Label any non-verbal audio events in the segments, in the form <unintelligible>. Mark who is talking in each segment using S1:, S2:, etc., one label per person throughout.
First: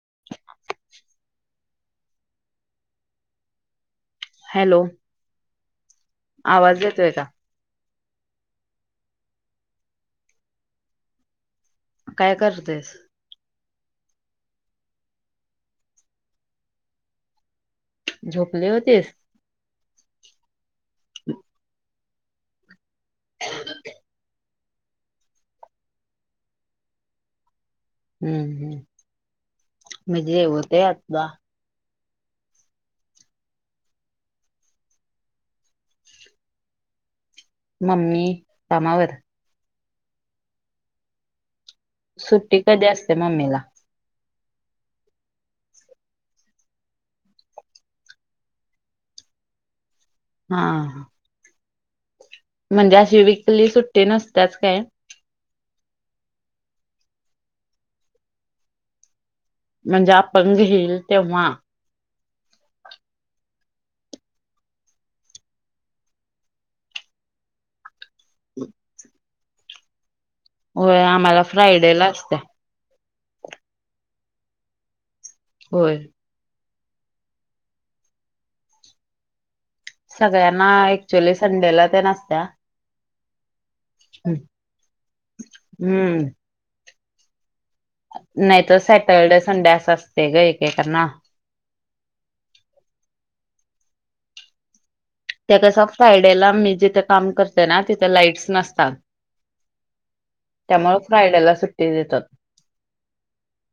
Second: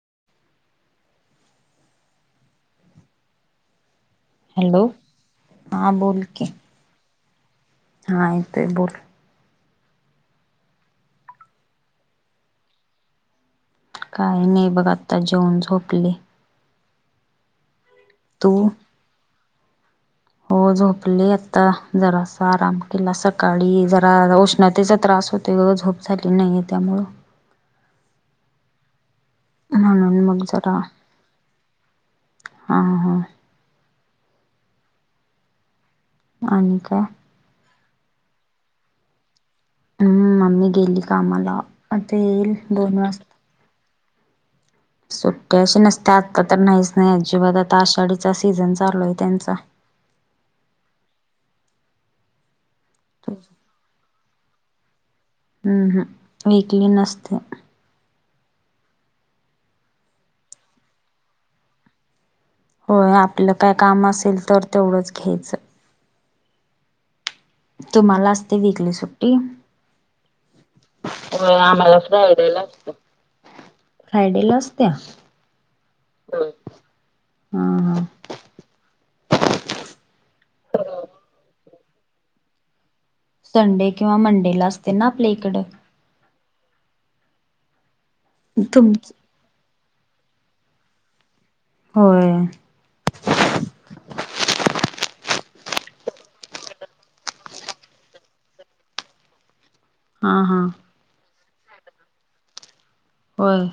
S1: <inaudible> Hello आवाज येतोय का?
S2: हां येतोय बोल.
S1: काय करतेस?
S2: काही नाही बघ आता जेऊन झोपले. तू
S1: झोपले होतीस?
S2: हो झोपली आता. जरा अस आराम केला. सकाळी जरा उष्णतेचा त्रास होतो, झोप झाली नाही त्यामुळ
S1: हम्म हम्म.
S2: म्हणून, मग जरा हा हा. आणि काय?
S1: मम्मी कामावर
S2: हम्म मम्मी गेली कामाला, आता येईल
S1: सुट्टी कधी
S2: दोन
S1: असते
S2: वाजता.
S1: मम्मीला
S2: सुट्ट्या अशी नसते आत्ता तर, नाहीच नाही अजिबात आता आषाढीचा, सीझन चालूय त्यांचा
S1: हा ह. म्हणजे अशी विकली, सुट्टी नसतच काय.
S2: वीकली नसते.
S1: म्हणजे अपंग, येईल तेव्हा.
S2: होय आपलं काय-काम, असेल तर तेवढंच घ्यायचं. तुम्हाला असते वीकली सुट्टी
S1: होय आम्हाला
S2: हो
S1: फ्रायडे
S2: आम्हाला
S1: ला असत्या
S2: फ्रायडे ला असतो फ्रायडे ला असत्या
S1: होय
S2: हम हा
S1: सगळ्यांना क्च्युली संडेला त्या नसत्या
S2: संडे किंवा मंडेला असते ना आपल्या इकडं
S1: हम्म नाही तर
S2: तुमच
S1: सॅटर्डे संडे अस असते ग का करना
S2: होय
S1: त्या कस फ्रायडेला मी जिथे काम करते ना तिथे लाईट्स नसतात
S2: हा हा
S1: त्यामु फ्रायडेला सुट्टी देतात
S2: होय.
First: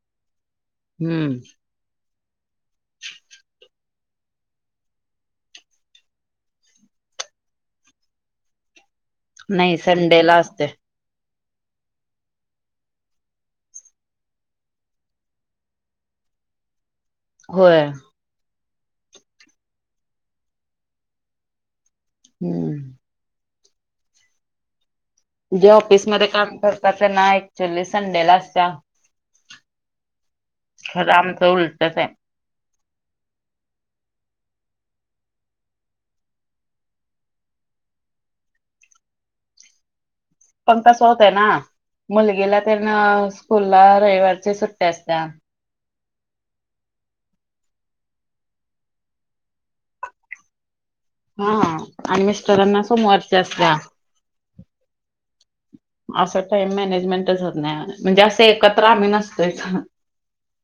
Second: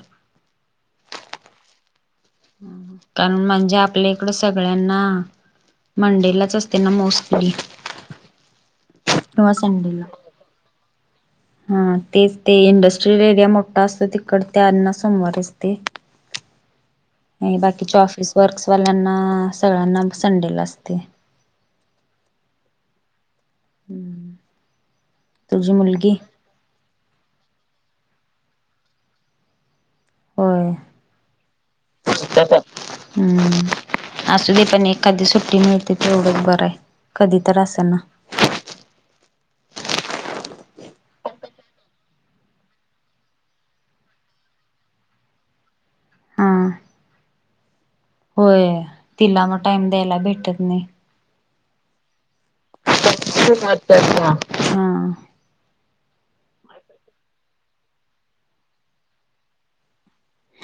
S1: हम्म
S2: कारण म्हणजे आपल्या इकडं सगळ्यांना मंडेलाच असते ना मोस्कली
S1: नाही संडे ला असते
S2: हा तेच ते इंडस्ट्रीियल एरिया मोठा असतो तिकड त्याना सोमवारच ते
S1: <unintelligible>
S2: आणि
S1: होय
S2: बाकीच्या ऑफिस वर्क्सवाल्यांना सगळ्यांना संडेला असते
S1: हम्म
S2: हम्म
S1: जे
S2: तुझी मुलगी
S1: ऑफिसमध्ये काम करतात ना क्चुली संडे ला असते.
S2: होय.
S1: खर आमचं उलटच आहे.
S2: हम्म असू दे पण एखादी सुट्टी मिळते ते एवढंच बरं आहे कधी तर असे ना.
S1: <inaudible> पण कसं होत आहे ना. मुलगीला तर ना स्कूलला रविवारच्या सुट्ट्या असत्या.
S2: हा होय तिला मग टाइम द्यायला भेटत नाही.
S1: हा आणि मिस्टरांना सोमवारचे असत्या.
S2: हा
S1: असं टाइम मॅनेजमेंटच होत नाही म्हणजे असं एकत्र आम्ही नसतोयच.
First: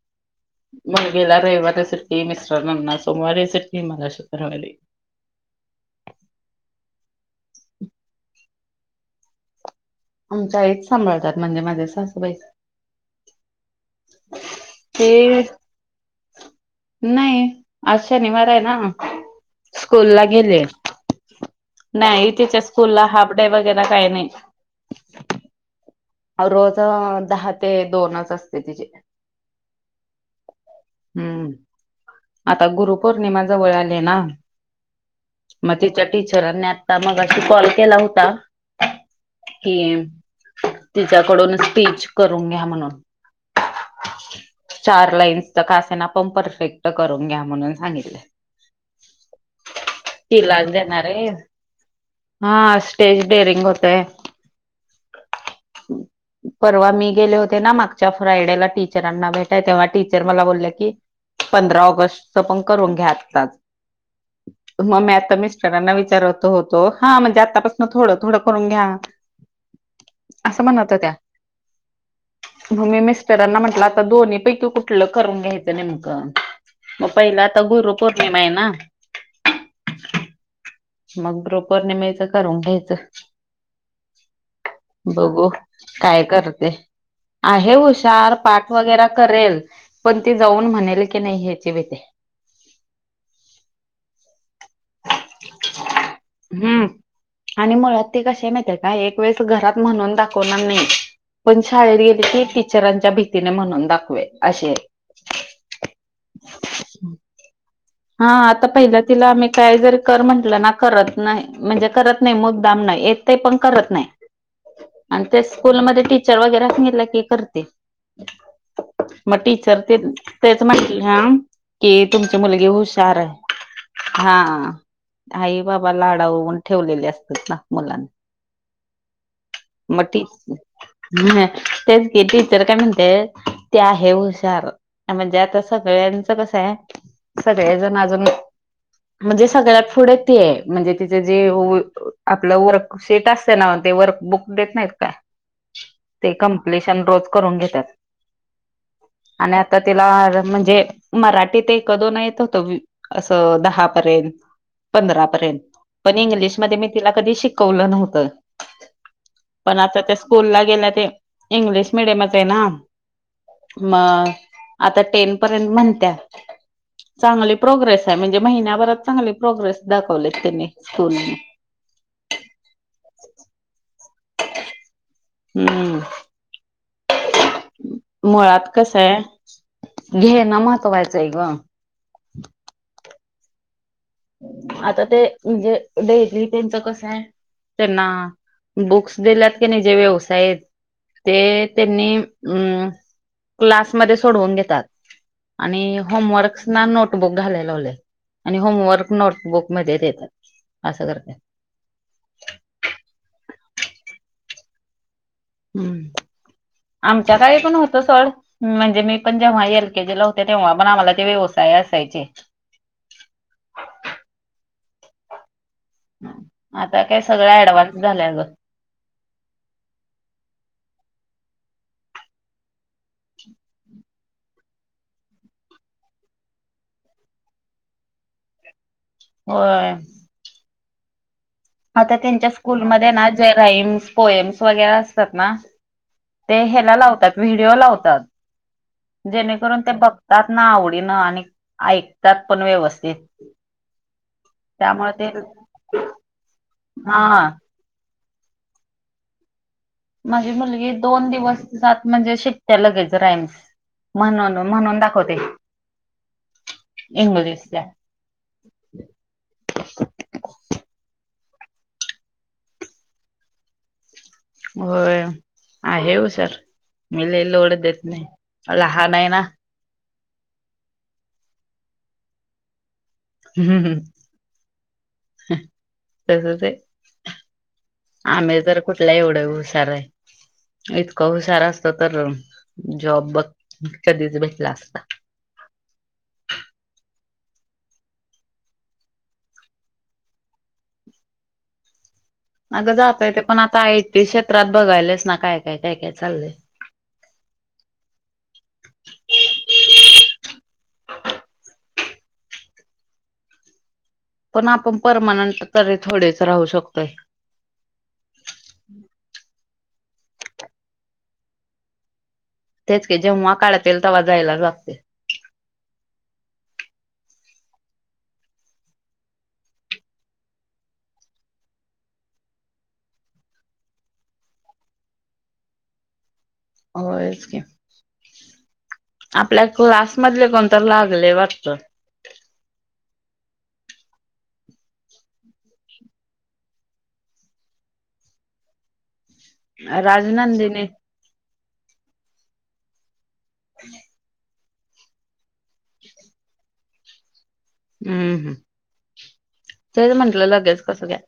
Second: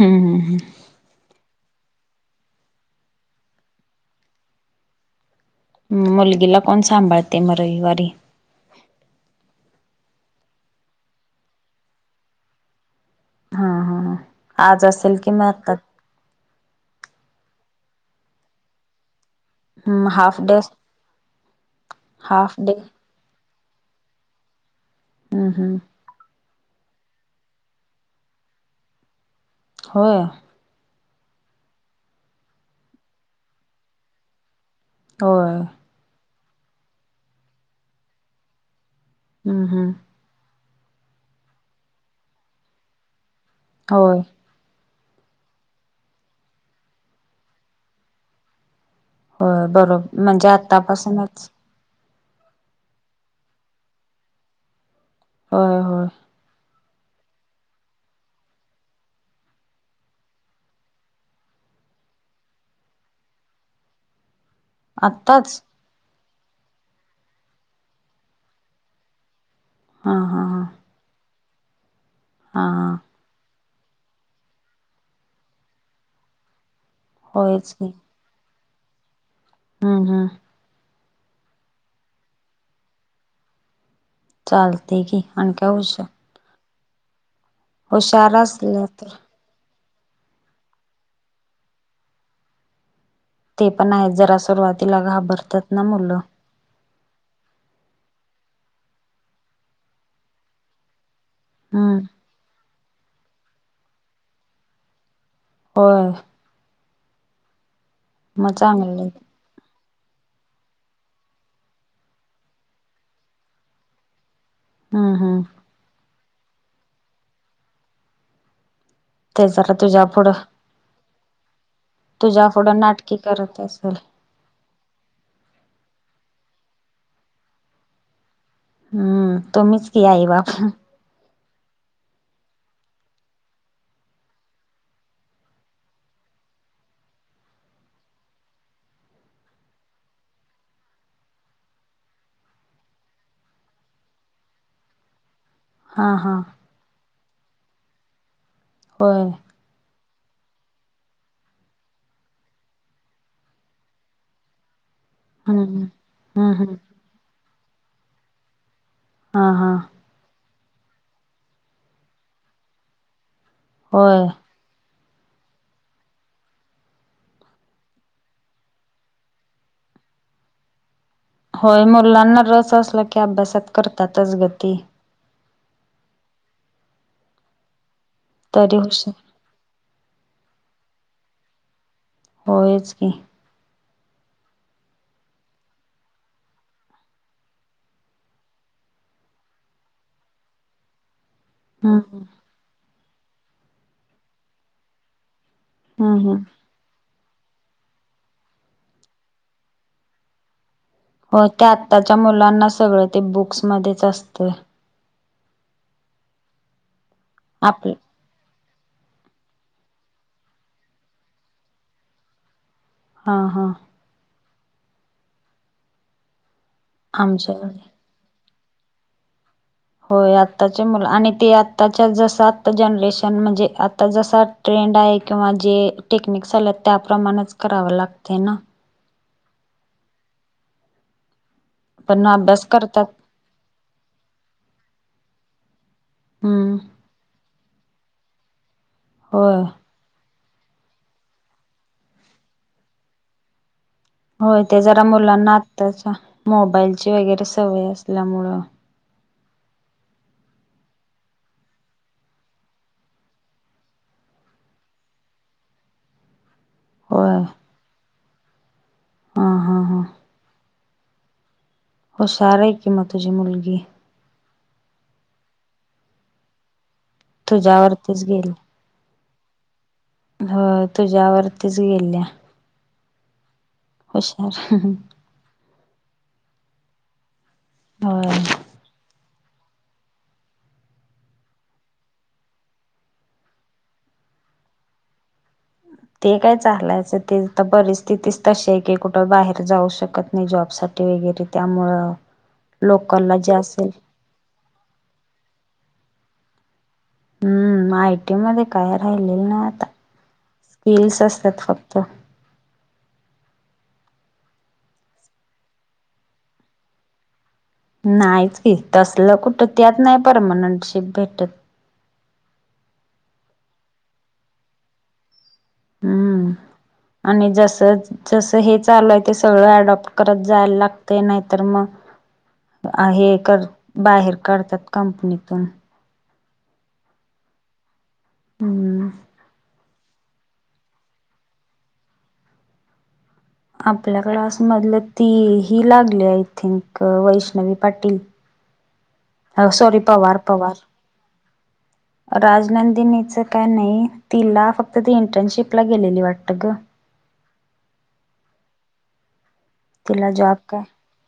S2: हम्म
S1: मग गेला रविवार. सुट्टी मिस्टरांना सोमवारी सुट्टी मला शुक्रवारी.
S2: हम्म मुलगीला कोण सांभाळते म रविवारी
S1: आमच्या आईच सांभाळतात म्हणजे माझे सासूबाईच.
S2: हा हा आज असेल कि
S1: ते
S2: मग आता
S1: नाही. आज शनिवार आहे ना?
S2: हम्म
S1: स्कूल ला
S2: हाफ डे
S1: गेले नाही
S2: हाफ
S1: तिच्या
S2: डे
S1: स्कूलला हा वगैरे काही नाही.
S2: हम् हम्म
S1: <unintelligible> रोज दहा ते दोनच असते तिचेे.
S2: होय
S1: हम्म आता गुरुपौर्णिमा जवळ आले ना.
S2: होय
S1: मग तिच्या टीचरनी आता मघाशी कॉल केला होता.
S2: हम्म
S1: कि
S2: हम्म
S1: तिच्याकडून स्टीच करून घ्या म्हणून.
S2: होय
S1: चार लाईन्स तर कासेना पण परफेक्ट करून घ्या म्हणून सांगितलय.
S2: होय बरोबर म्हणजे
S1: आहे
S2: आतापासूनच.
S1: हा स्टेज डेअरिंग होतय.
S2: होय होय
S1: परवा मी गेले होते ना मागच्या फ्रायडेला टीचरांना भेट तेव्हा टीचर मला बोलल्या की पंधरा ऑगस्ट पण करून घ्या आताच. मग मी आता
S2: आत्ताच
S1: मिस्टरांना विचारत होतो हा म्हणजे आतापासन थोडं थोडं करून घ्या
S2: हा हा
S1: असं
S2: हा
S1: म्हणत होत्या.
S2: हा
S1: मग
S2: हा
S1: मी मिस्टरांना म्हंटलं आता दोन्ही पैकी कुठलं करून घ्यायचं नेमकं. मग पहिला आता
S2: होयच
S1: गुरुपोर्णिमा आहे ना?
S2: हम् हम्म
S1: मग गुरुपौर्णिमेचा करून घ्यायच.
S2: चालते की
S1: बघू
S2: आणि हुशार
S1: काय करते. आहे हुशार पाठ
S2: असल्या
S1: वगैरे
S2: तर
S1: करेल. पण ती जाऊन म्हणेल की नाही ह्याची भीती
S2: ते पण आहे जरा सुरुवातीला घाबरतात ना मुलं.
S1: हम्म आणि मुळात ती कशी माहित काय एक वेळेस घरात म्हणून दाखवणार नाही. पण शाळेत
S2: हम्म
S1: गेले की टीचरांच्या भीतीने म्हणून दाखवेल अशि
S2: हो
S1: हा आता पहिलं
S2: चांगलं
S1: तिला आम्ही काय जरी. म्हटल ना करत नाही म्हणजे करत नाही मुद्दाम नाही येतय पण करत नाही.
S2: हम्म
S1: आणि त्या
S2: हम्म
S1: स्कूलमध्ये टीचर वगैरेनी सांगितलं की करते. म
S2: जरा
S1: टीचर ते
S2: तुझ्या पुढं
S1: तेच म्हटल्या हा <unintelligible> कि तुमची
S2: तुझ्या
S1: मुलगी
S2: पुढं नाटकी
S1: हुशाराय
S2: करत असेल
S1: हा आई बाबा लाडावून ठेवलेले असतात ना मुलांना
S2: हम्म तुम्हीच की
S1: मट
S2: आई बाप
S1: <unintelligible> ह तेच ते टीचर काय म्हणते ते आहे हुशार म्हणजे आता सगळ्यांचं कसंहाय सगळे जण अजून म्हणजे सगळ्यात थोडे तेय म्हणजे तिचे जे आपलं वर्क सेट असत ना ते वर्क बुक देत नाहीत का <unintelligible>
S2: हा
S1: ते
S2: हा
S1: कपलेशन रोज करून घेत्यात
S2: होय
S1: आणि आता ते <unintelligible> म्हणजे मराठीत एक दोन येत होत असं दहा पर्यंत पंधरा
S2: हम्म
S1: पर्यंत पण
S2: हम्म हम्म हम्म
S1: इंग्लिशमध्ये मी तिला कधी शिकवलं नव्हतं
S2: हा हा
S1: पण आता त्या स्कूलला गेल्या ते इंग्लिश मिडियमचय ना
S2: होय
S1: मग आता टेन पर्यंत म्हणत्या चांगली प्रोग्रेस आहे म्हणजे महिन्याभरात चांगली प्रोग्रेस दाखवलेत त्यांनी स्कूल
S2: होय मुलांना रस असला की अभ्यासात करतातच गती
S1: हम्म. मुळात
S2: तरी हुशार
S1: कसय घेन महत्वायचय ग
S2: होयच की
S1: आता ते जे डेली त्यांच कसंय त्यांना बुक्स दिल्यात की नाही जे व्यवसाय ते
S2: हम्म
S1: त्यांनी अ क्लासमध्ये सोडवून घेतात आणि
S2: हम्म हम्म
S1: होमवर्क्स ना नोटबुक घालेलावले आणि होमवर्क नोटबुकमध्येध्ये देतात असं
S2: हो
S1: करतात
S2: ते आत्ताच्या मुलांना सगळं ते बुक्समध्येच असतंय
S1: हम्म आमच्या काळी पण
S2: आपलं
S1: होतं सड म्हणजे मी पण जेव्हा एल केजी ला होते तेव्हा पण आम्हाला ते व्यवसाय असायचे
S2: हा हा
S1: आता काय सगळ
S2: आमच्याकडे
S1: ऍडव्हान्स झाल्या गं
S2: होय आत्ताचे मुलं आणि ते आत्ताच्या जस आत्ता जनरेशन म्हणजे आता जसा ट्रेंड आहे किंवा जे टेक्निकस आले त्याप्रमाणेच कराव लागते ना
S1: होय आता
S2: पण
S1: त्यांच्या
S2: अभ्यास करतात
S1: स्कूलमध्ये ना जे राइम्स पोएम्स वगैरे असतात ना ते
S2: हम्म
S1: ह्याला लावतात व्हिडिओ लावतात
S2: होय
S1: जेणेकरून ते बघ तात ना आवडीन आणि ऐकतात पण व्यवस्थित
S2: होय ते जरा मुलांना आताच मोबाईलची वगैरे
S1: हा
S2: सवय असते. लामुळ
S1: माझी मुलगी दोन दिवस जात म्हणजे शिकत्या लगेच रायम्स म्हणून म्हणून दाखवते.
S2: होय
S1: इंग्लिशचा
S2: हा हा हुशाराय कि म तुझी मुलगी
S1: होय आहे हुशार मी लय लोड देत
S2: तुझ्यावरतीच
S1: नाही लहानाय ना
S2: हो तुझ्यावररतीच गेल्या. हुशार
S1: तसंचय
S2: होय
S1: आम्ही तर कुठला एवढं हुशाराय इतकं हुशार असत तर जॉब बघ कधीच भेटला असता. <inaudible>
S2: ते काय चाललायचं ते तर परिस्थितीच तशी आहे की कुठं बाहेर जाऊ शकत नाही जॉबसाठी साठी वगैरे त्यामुळं
S1: अगं
S2: लोकलला
S1: जातयेत
S2: जे
S1: पण आता
S2: असेल
S1: आयटी क्षेत्रात बघायल्यास ना काय काय काय काय चाललंय.
S2: हम्म आयटी मध्ये काय राहिलेल ना आता स्किल्स असतात फक्त
S1: पण आपण परमानंट त थोडेच राहू शकतोय.
S2: नाहीच की तसलं कुठं त्यात नाही परमनंट शिप भेटत.
S1: तेच क जेव्हा काढतील तेव्हा जायला लागतय.
S2: हम्म आणि जस जस हे चालूय ते सगळं अडप्ट करत जायला लागतय नाहीतर मग हे कर बाहेर काढतात कंपनीतून
S1: होयच कि
S2: हम्म
S1: आपल्या क्लास मधले कोण तर लागलय वाटत.
S2: आपल्याकडे क्लास मधलं ती ही लागलीया I think Vaishnavi Patil sorry Pawar Pawar
S1: Rajnandini
S2: राजनंदिनीचं काय नाही तिला फक ती इंटर्नशिपला गेलेली वाटतं ग.
S1: हम्म हम् ते तर
S2: तिला
S1: म्हटलं
S2: जॉब
S1: लगेच कसं काय.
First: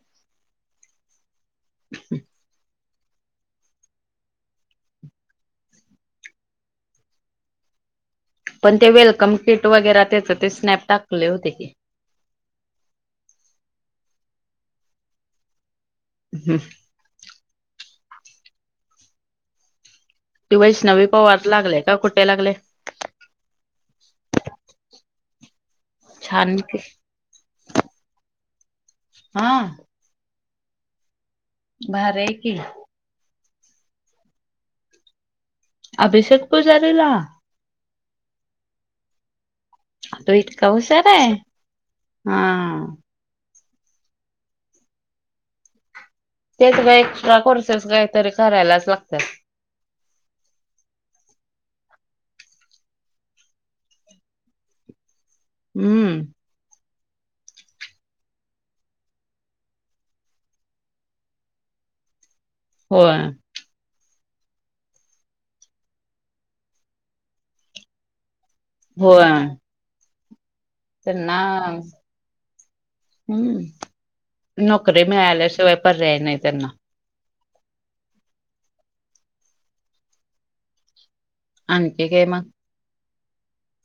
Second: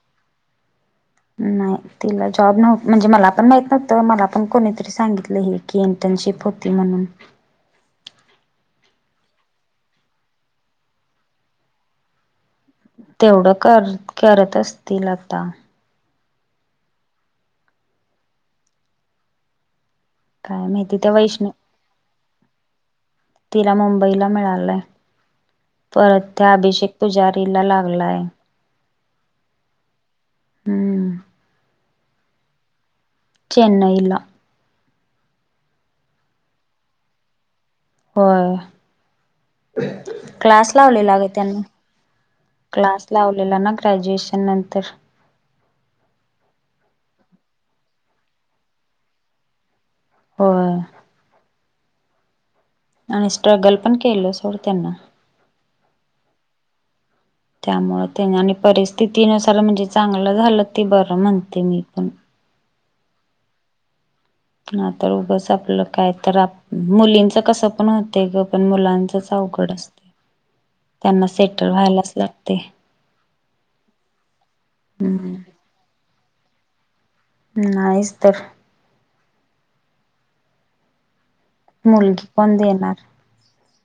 S2: नाही तिला जॉब नव्हत. म्हणजे मला पण माहित नव्हतं मला पण कोणीतरी सांगितलं हे की इंटर्नशिप होती म्हणून,
S1: पण ते वेलकम किट वगैरे त्याच ते स्नॅप टाकले होते की,
S2: तेवढं कर करत असतील आता
S1: हम् की
S2: काय माहिती
S1: वैष्णवी
S2: त्या
S1: पवार
S2: वैष्णव
S1: लागले का? कुठे लागले?
S2: तिला मुंबईला मिळालंय. परत त्या
S1: छान की
S2: अभिषेक पुजारीला लागलाय.
S1: हा.
S2: हम्म.
S1: भारीय कि
S2: चेन्नईला
S1: अभिषेक पूजारीला
S2: होय.
S1: तो इतका
S2: क्लास
S1: हुशार
S2: लावलेला ग
S1: आहे
S2: त्यांनी
S1: हा
S2: क्लास लावलेला ना ग्रॅज्युएशन नंतर
S1: तेच का एक्स्ट्रा कोर्सेस काहीतरी करायलाच लागत्यात.
S2: हो, आणि स्ट्रगल पण केलं सोडं त्यांना
S1: हम्म,
S2: त्यामुळे त्यांनी आणि परिस्थितीनुसार म्हणजे चांगलं झालं ते बरं म्हणते मी पण,
S1: होय,
S2: ह तर उगच आपलं काय तर मुलींच कस पण होत ग. पण मुलांचच
S1: होय
S2: अवघड असते. त्यांना सेटल व्हायलाच लागते.
S1: हम्म नोकरी
S2: हम्म
S1: मिळाल्याशिवाय पर्याय नाही त्यांना.
S2: नाहीच तर,
S1: आणखी
S2: मुलगी
S1: काय मग
S2: कोण देणार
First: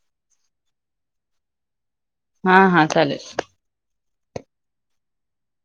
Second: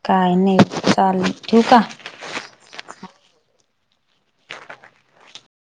S2: काय नाही चालेल ठेवू का?
S1: हा हा चालेल